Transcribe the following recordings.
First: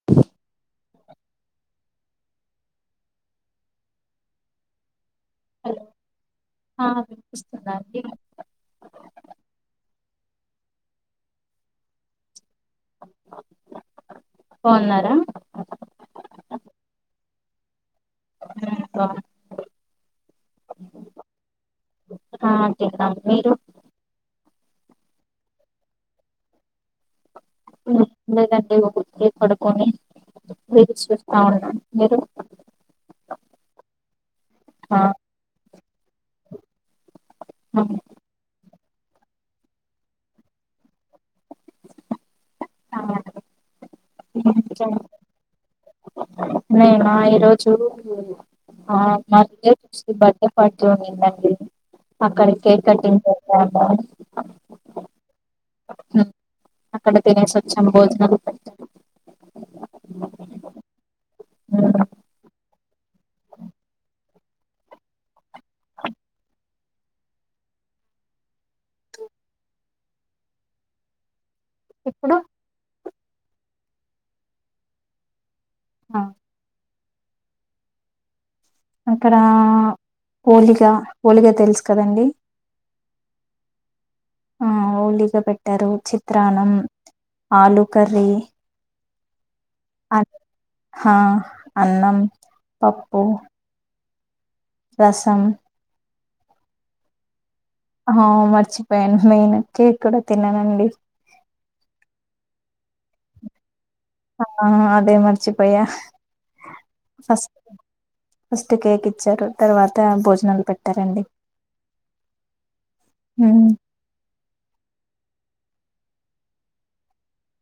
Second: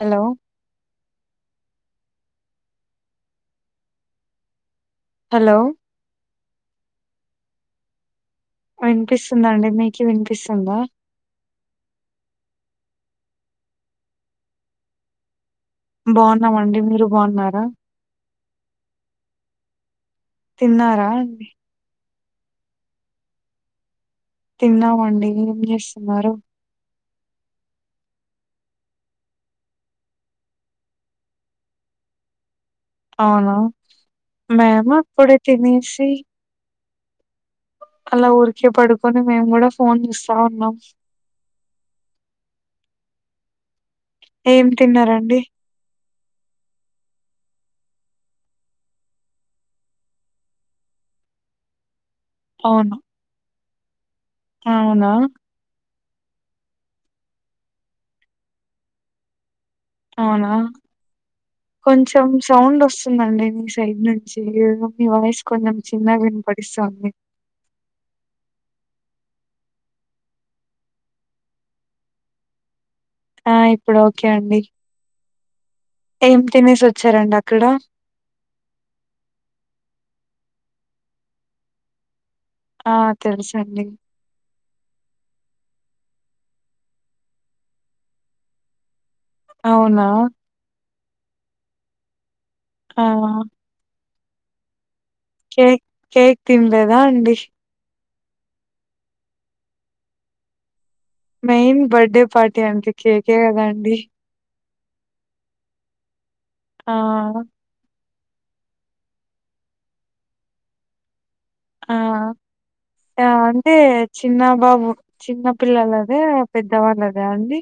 Hello. Hello. వినిపిస్తుదాంటీ. ఆ వినిపిస్తుందండి మీకు వినిపిస్తుందా. బావున్నారా. బాగున్నామండి మీరు బాగున్నారా. ఉంక. తిన్నారా ఆ తిన్నాం మీరు తిన్నామండి ఏం చేస్తున్నారు లేదండి ఒక దిక్కే పడుకొని రీల్స్ చూస్తా ఉన్నాను మీరు అవునా మేము ఆ అప్పుడే తినేషి ఆ. అలా ఊరికే పడుకొని మేము కూడా ఫోన్ చూస్తా ఉన్నాం తా ఏం తిన్నారండి నేనా ఈరోజు ఆ మా రిలేటివ్స్ది బర్త్డే పార్టీ ఉనిందండి అక్కడ కేక్ అవును కటింగ్ కెళ్ళమూ అవునా అక్కడ తినేసొచ్చాం భోజనం అవునా ఉమ్, కొంచెం సౌండ్ వస్తుందండి మీ సైడ్ నుంచి ఏదో మీ వాయిస్ కొంచెం చిన్నగా వినపడిస్తా ఉంది ఇప్పుడు ఆ ఇప్పుడు ఓకే అండి ఆ, ఏం తినేసి వచ్చారండి అక్కడ అక్కడ హోలిగా హోలిగా తెలుసు కదండి ఆ తెలుసండి ఆ ఓలిగా పెట్టారు చిత్రాన్నం ఆలు కర్రీ అవునా హా అన్నం పప్పు ఆ రసం కేక్ కేక్ తినలేదా అండి ఆ మర్చిపోయాను మెయిన్ కేక్ కూడా తిన్నానండి మెయిన్ బర్త్డే పార్టీ అంటే కేకే కదా అండి హా అదే మరిచిపోయా ఆ ఫస్ ఫస్ట్ కేక్ ఇచ్చారు తర్వాత భోజనాలు పెట్టారండి ఆ హ్మ్. ఎవంటే చిన్న బాబు చిన్న పిల్లలదే పెద్దవాళ్ళదా అండి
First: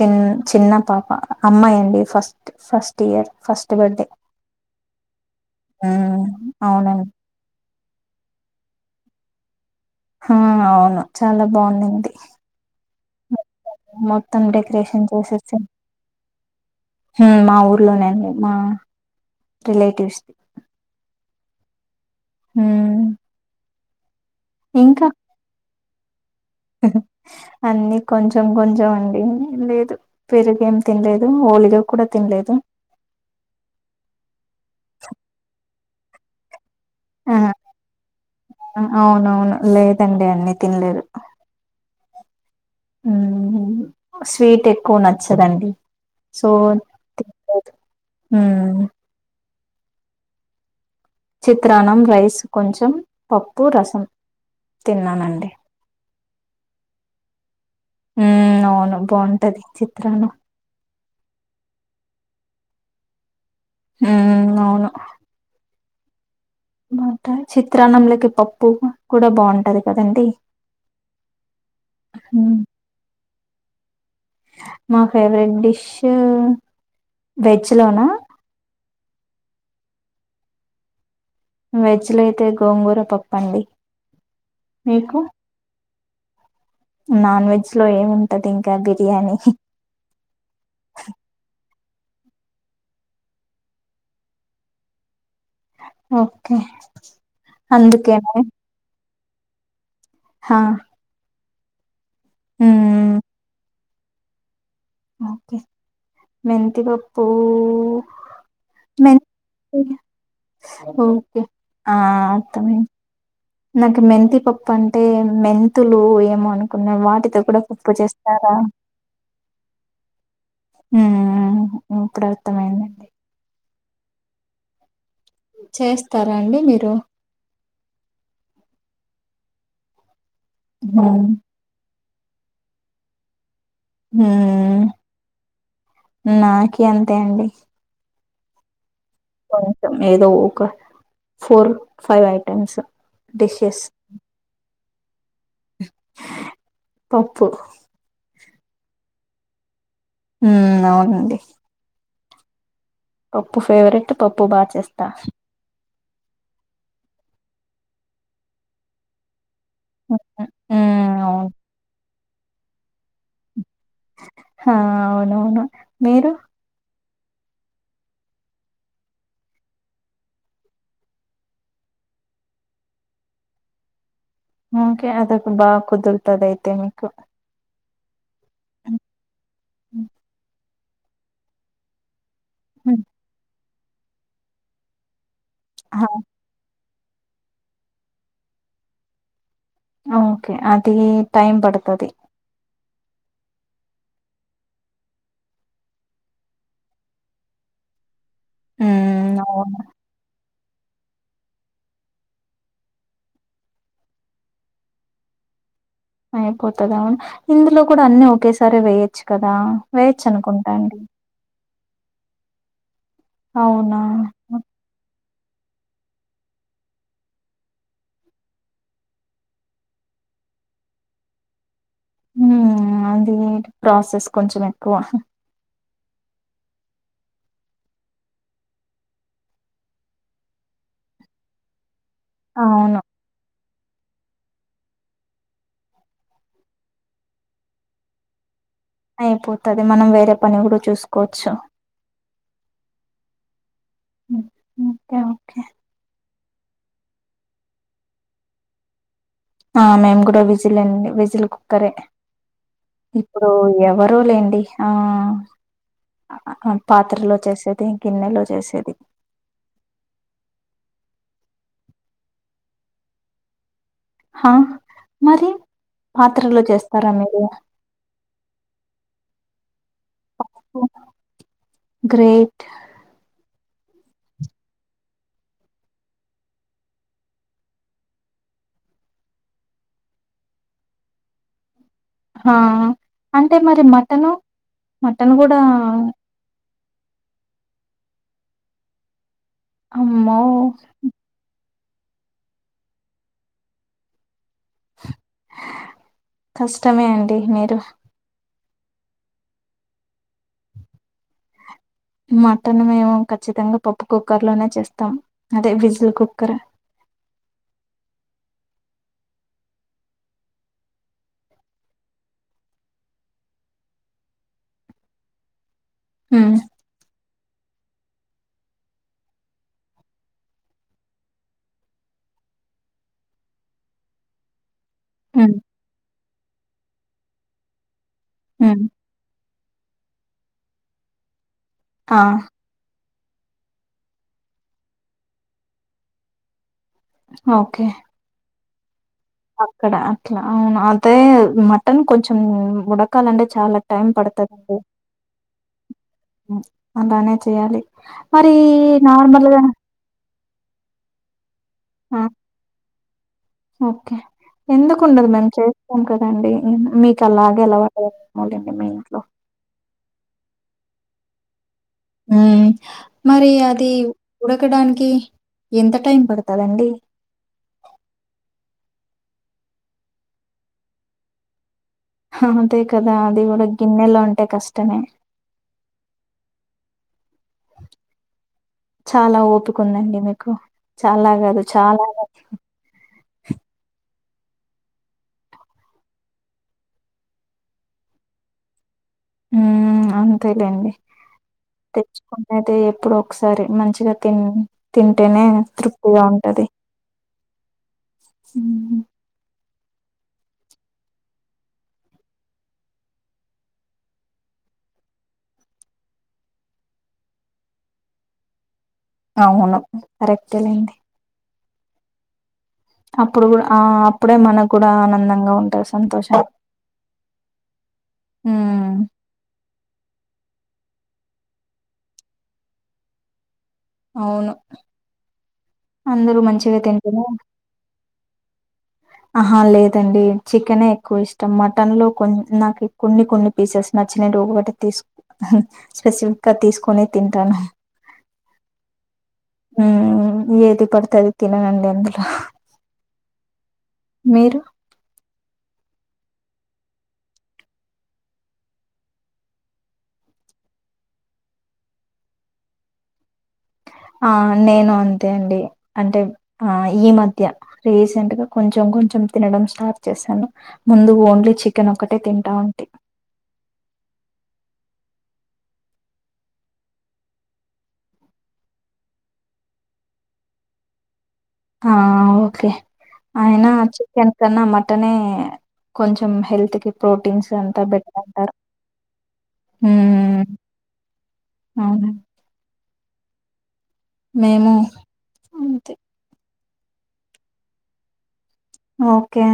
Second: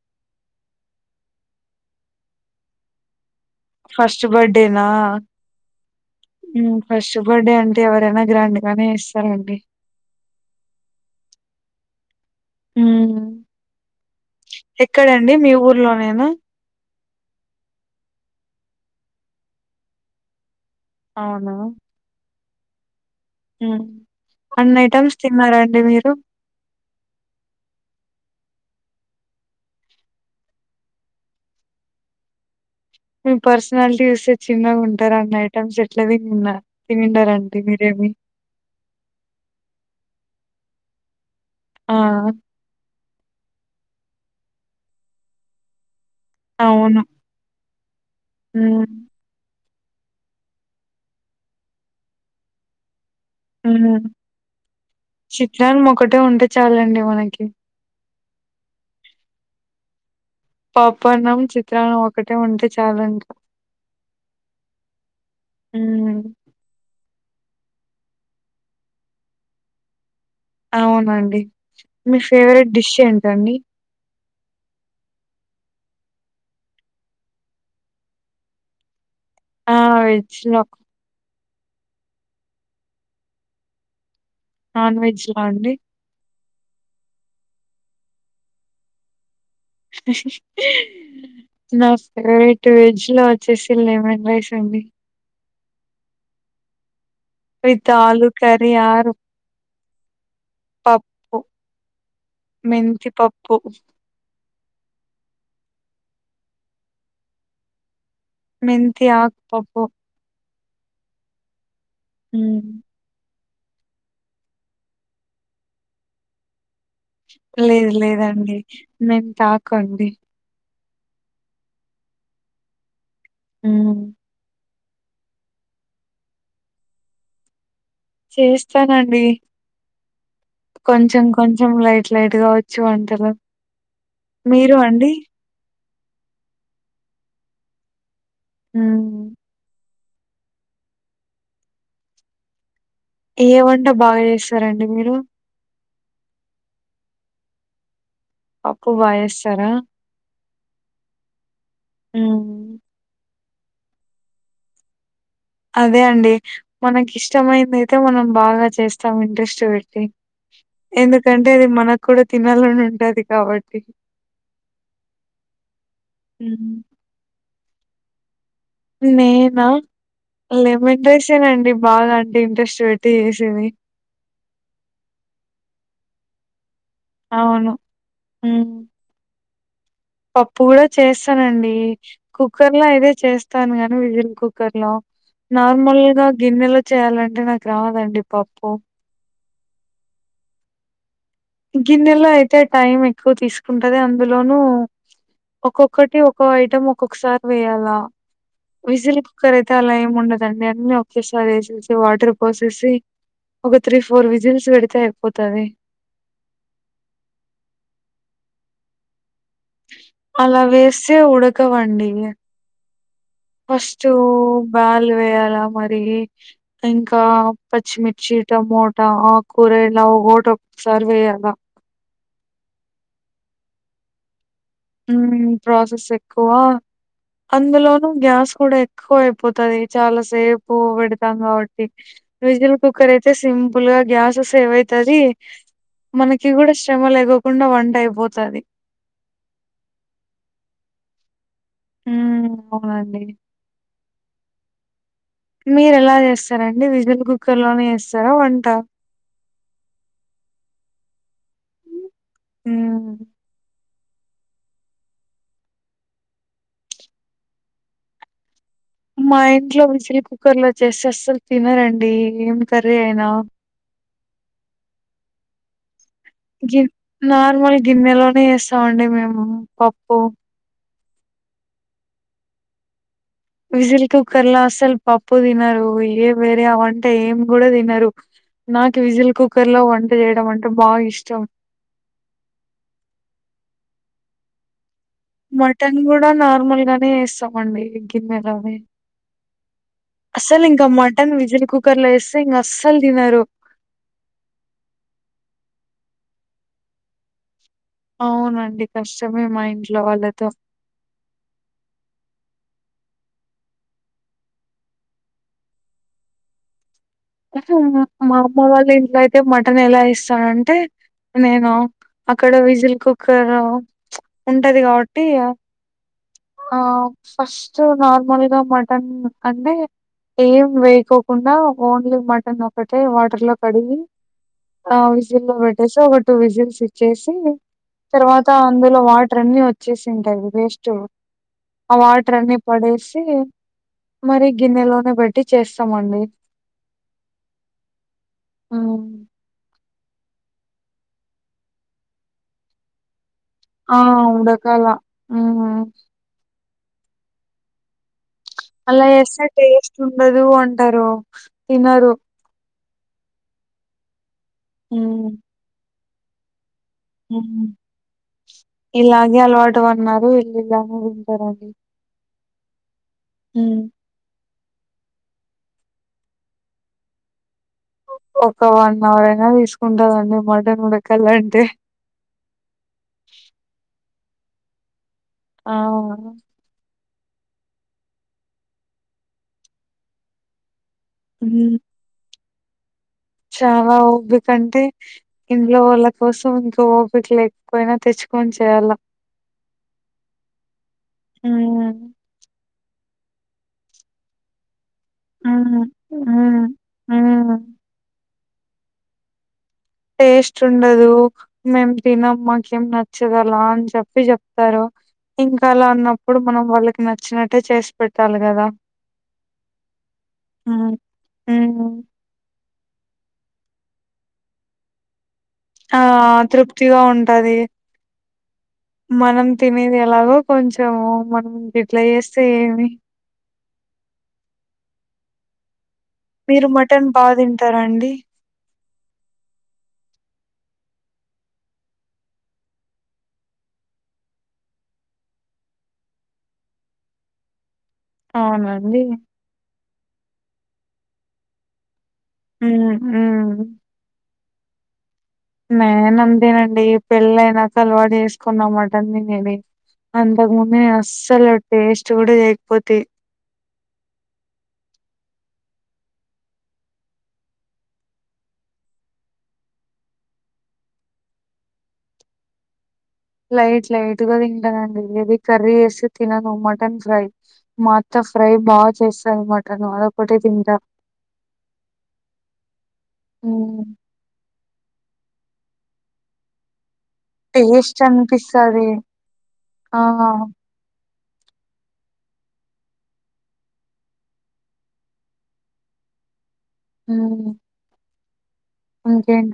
చిన్ చిన్న పాప అమ్మాయి అండి first first year first birthday first బర్డేనా ఊ అవునండి ఫస్ట్ బర్త్డే అంటే ఎవరైనా గ్రాండ్ గానే చేస్సారండి హా అవును చాలా బా ఉన్నిన్నింది మ్మ్ మొత్తం మొత్తం డెకరేషన్ ఎక్కడండి మీ చేసేసి ఊర్లోనేనా హు మా ఊర్లోనే అండి మా రిలేటివ్స్ అవునా ఉహ్ ఉ అన్ని ఐటమ్స్ తిన్నారా అండి మీరు అన్ని కొంచెం కొంచెం అండి లేదు పెరుగేం తినలేదు హోలిగా కూడా తినలేదు మీ పర్సనాలిటీ చూస్తే చిన్నగా ఉంటారు అన్ని ఐటెమ్స్ ఎట్లదిన్నర్ ఆ తినిండరండి మీరేమి అవునవును లేదండి అన్ని తినలేదు ఆ ఉమ్ స్వీట్ ఎక్కువ నచ్చదండి సో ఉ ఉమ్ చిత్రాన్నం రైస్ కొంచెం పప్పు ఉమ్ రసం తిన్నానండి చిత్రాన్నం ఒకటే ఉంటే చాలండి మనకి ఉమ్ అవును బాగుంటది చిత్రాన్నం పప్పన్నం చిత్రాన్నం ఒకటే ఉంటే చాలండి ఉమ్ అవును ఉమ్ మొత్తం చిత్రాన్నంలకి పప్పు కూడా బాగుంటది కదండి అవునండి మీ ఫేవరెట్ డిష్ ఏంటండి మా ఫేవరెట్ డిష్ వెజ్ లోనా ఆ వెజ్ లో వెజ్ లో అయితే గోంగూర పప్పండి నాన్ వెజ్ లో అండి నాన్ వెజ్ లో ఏముంటది ఇంకా బిర్యానీ నా ఫేవరెట్ వెజ్ లో వచ్చేసి లేమన్ రైస్ అండి ఓకే విత్ ఆలు అందుకేనా కర్రీ ఆరు హా పప్పు మ్మ్ మెంతిపప్పు ఓకే మెంతిపప్పు మెంతి ఆకు పప్పు ఓకే ఆ హ్మ్. అర్ధమై నాకు మెంతిపప్పు అంటే మెంతులు ఏమోను అనుకున్నా వాటితో కూడా లేదు పప్పు చేస్తారా లేదండి. మెంతాకండి ఊ ఇప్పుడు అర్ధమైంది ఊ చేస్తారా అండి మీరు చేస్తానండి కొంచెం మ్మ్ కొం చెం లైట్ లైట్ గా వచ్చు వంటలు ఊ మీరు అండి? నాకి అంతే అండి ఉ కొంచం ఏదో ఒక ఫోర్ ఫైవ్ ఐటమ్స్ ఏ డిషెస్ వంట బాగా చేస్తారండి మీరు పప్పు పప్పు బా చేస్తారా ఉమ్ అవునండి ఉ పప్పు ఫేవరెట్ పప్పు బా చేస్తా అదే అండి మనకి ఇష్టమైంది అయితే మనం బాగా చేస్తా స్తాం ఇంట్రెస్ట్ పెట్టి మ్మ్ అవును ఎందుకంటే అది మన కూడా తినాలని ఉంటది కాబట్టి ఆ అవునవును మీరు హు హమ్ నేనా లెమన్ రైస్ నండి బాగా అంటే ఇంట్రెస్ట్ పెట్టి చేసేది ఓకే అదొక బాగా కుదురుతది ఆయితే మీకు అవును ఉం పప్పు కూడా చేస్తానండి కుక్కర్ లో ఉమ్, అయిదే చేస్తాను గానీ విజల్ కుక్కర్ లో నార్మల్ గా గిన్నెలో చేయాలంటే నాకు రాదండి పప్పు ఆ ఓకే అది టైం పడతది గిన్నెలో అయితే టైం ఎక్కువ తీసుకుంటది అందులోనూ ఒక్కొక్కటి ఒక్కొ ఐటెం ఒక్కొక్కసారి వేయాలా విజిల్ మ్మ్ కుక్కర్ అయితే అవును అలా ఏమి ఉండదండి అన్ని ఒకేసారి వేసేసి వాటర్ పోసేసి ఒక త్రీ ఫోర్ విజిల్స్ పెడితే అయిపోతది అయిపోతదా ఇందులో కూడా అన్నీ ఒకేసారి వేయచ్చు కదా వేయొచ్చు అలా అనుకుంటా అండి వేస్తే ఉడకవండివి అవునా ఫస్ట్ బాల్ పోయాల మరి ఇంకా పచ్చిమిర్చి టమాట ఆకు కూర ఇలా ఒకట సర్వే అలా ఉం అది ప్రాసెస్ కొంచమే ఉం ప్రాసెస్ ఎక్కువ అందులోనూ గ్యాస్ కూడా ఎక్కువ అయిపోతది చాలా సేపు పెడతాం కాబట్టి విజిల్ అవును కుక్కర్ అయితే సింపుల్ గా గ్యాస్ సేవ్ అయితుది మనకి కూడా శ్రమ లేకో కుండా వంట అయిపోతుది అయిపోతది మనం వేరే పని కూడా చూసుకోవచ్చు ఉమ్ అవునండి ఓకే ఓకే మీరు ఎలా చేస్తారండి విడిజిల్ కుక్కర్ లోనే చేస్తారా వంట ఆ మేము కూడా విజిలే అండి విజిల్ కుక్కరే హ్మ్. ఇప్పుడు ఎవరో లేండి ఆ పాత్రలో చేసేది గిన్నెలో చేసేది మా ఇంట్లో విజలీ కుక్కర్ లో చేస్తే అస్సలు తినరండి ఏం కర్రీ అయినా హా మరి పాత్రలో గి చేస్తారా మీరు నార్మల్ గిన్నెలోనే వేస్తా మండి మేము పప్పు గ్రేట్ విజిల్ కుక్కర్ లో అసలు పప్పు తినరు ఏ వేరే వంట ఏం కూడా తినరు నాకు విజల్ కుక్కర్ లో వంట చేయడం అంటే బాగా ఇష్టం ఆ అంటే మరి మటను మటన్ కూడా మటన్ కూడా నార్మల్ గానే వేస్తామండి గిన్నెలోనే అమ్మో అస్సలు ఇంకా మటన్ విజల్ కుక్కర్ లో వేస్తే ఇంకా అస్సలు తినరు కష్టమే అండి మీరు అవునండి కష్టమే మా ఇంట్లో వాళ్ళతో మటన్ మేము ఖచ్చితంగా పప్పు కుక్కర్ లోనే చేస్తాం అదే విజిల్ కుక్కర్ మా అమ్మ వాళ్ళ ఇంట్లో అయితే మటన్ ఎలా ఇస్తారంటే నేను అక్కడ విజిల్ కుక్కర్ చ్ ఉంటది కాబట్టి ఉం ఆ ఫస్ట్ నార్మల్ గా మటన్ అంటే ఏం వేయకోకుండా ఓన్లీ మటన్ ఒకటే వాటర్ లో కడిగి ఆ విజిల్ లో ఉమ్ పెట్టేసి ఒక టు విజిల్స్ ఇచ్చేసి తర్వాత ఉమ్ అందులో వాటర్ అన్ని వచ్చేసి ఉంటాది వేస్ట్ ఆ వాటర్ అన్ని పడేసి మరి గిన్నెలోనే బట్టి చేస్తామండి ఓకే ఊ అక్కడ అట్లా అవును అదే మటన్ కొంచెం ఉడ క్కాలంటే చాలా ఆ టైం పడతదండి ఉడకాల హ్మ్. అలానే చెయాలి మరి అలా చేస్తే నార్మల్గా టేస్ట్ ఉండదు అంటారు తినరు ఆ! ఓకే హ్మ్. ఎందుకుండదు మేము చేస్తాం కదండి మీకు కల హ్మ్. గెలవలేము మళ్ళీ మీ ఇంట్లో టు వన్నీ వెళ్ళిళ్ళ అని వింటారు అండి ఊ మరి అది ఉడకడానికి ఎంత టైం పడతందండి ఒక వన్ అవర్ అయినా తీసుకుంటందండి మటన్ ఉడకల అంటే అంతే కదా అది కూడా గిన్నెలో అంటే కష్టమే ఆ చాలా ఓపికుందండి మీకు చాలా కాదు హ్మ్ చాలా చాలా ఓపికంటే ఇంట్లో వాళ్ళ కోసం ఇంకో ఓపిక లేక్కుపోయినా తెచ్చుకొని చేయాలా ఉ అంతేలేండి హ్మ్ తెచ్చుకు అయితే ఎప్పుడు ఒకసారి మంచిగా తిన్ తింటేనే హ్మ్ తృప్తిగా హ్మ్ ఉంటది హ్మ్ ఊ టేస్ట్ ఉండదు మేము తినమ్ మాకు ఏం నచ్చదలా అని చెప్పి చెప్తారు ఇంకా అలా అన్నప్పుడు మనం వాళ్ళకి నచ్చినట్టే చేసి పెట్టాలి కదా అవును కరెక్టే లేండి ఉహు అప్పుడు కూడా ఆ అప్పుడే మనకు కూడా ఆనందంగా ఉం ఆ తృప్తిగా ఉంటది ఉమ్ మనం తినేది ఎలాగో కొంచెం మనం ఇట్ల చేస్తే ఏమి అవును అందరూ మీరు మంచిగా మటన్ తింటేనే బాగా తింటారా అండి ఆహా లేదండి చికెనే ఎక్కువ ఇష్టం మటన్ లో కొ నాకు కొన్ని కొన్ని పీసెస్ నచ్చిన ఒకటి తీసు అహ స్పెసిఫిక్ గా తీసుకొని తింటాను అవునండి ఉ ఏది పడుతది తిననండి అందులో ఉహు మీరు నేనంతేనండి పెళ్ళైనాక అలవాటు చేసుకున్న మటన్ తినేది అంతకు ముందు అస్సలు టేస్ట్ కూడా చేయకపోతి ఆ నేను అంతే అండి అంటే ఆ ఈ మధ్య రీసెంట్ గా కొంచెం కొంచెం తినడం స్టార్ట్ చేశాను ముందు ఓన్లీ చికెన్ ఒకటే తింటా ఉంటి లైట్ లైట్ గా తింటానండి ఏది కర్రీ వేస్తే తినను మటన్ ఫ్రై మా అత్త ఫ్రై బా చేస్తదనమాట నేనదొకటే తింటా ఆ ఓకే ఆయనా మ్మ్ వచ్ చికెన్ కన్నా మటనే కొంచెం హెల్త్ కి ప్రోటీన్స్ ఎంత టేస్ట్ బెటరంటారు అనిపిస్తది ఆ హ్మ్ హ్మ్ మేము అంతే హ్మ్ ఓకే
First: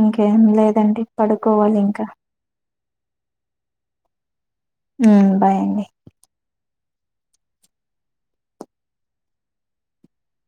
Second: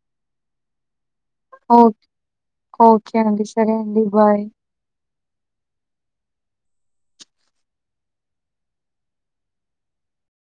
ఇంకేం లేదండి పడుకోవాలి ఓ ఇంకా ఓకే అండి సరే అండి బాయ్ హ్మ్ బాయండి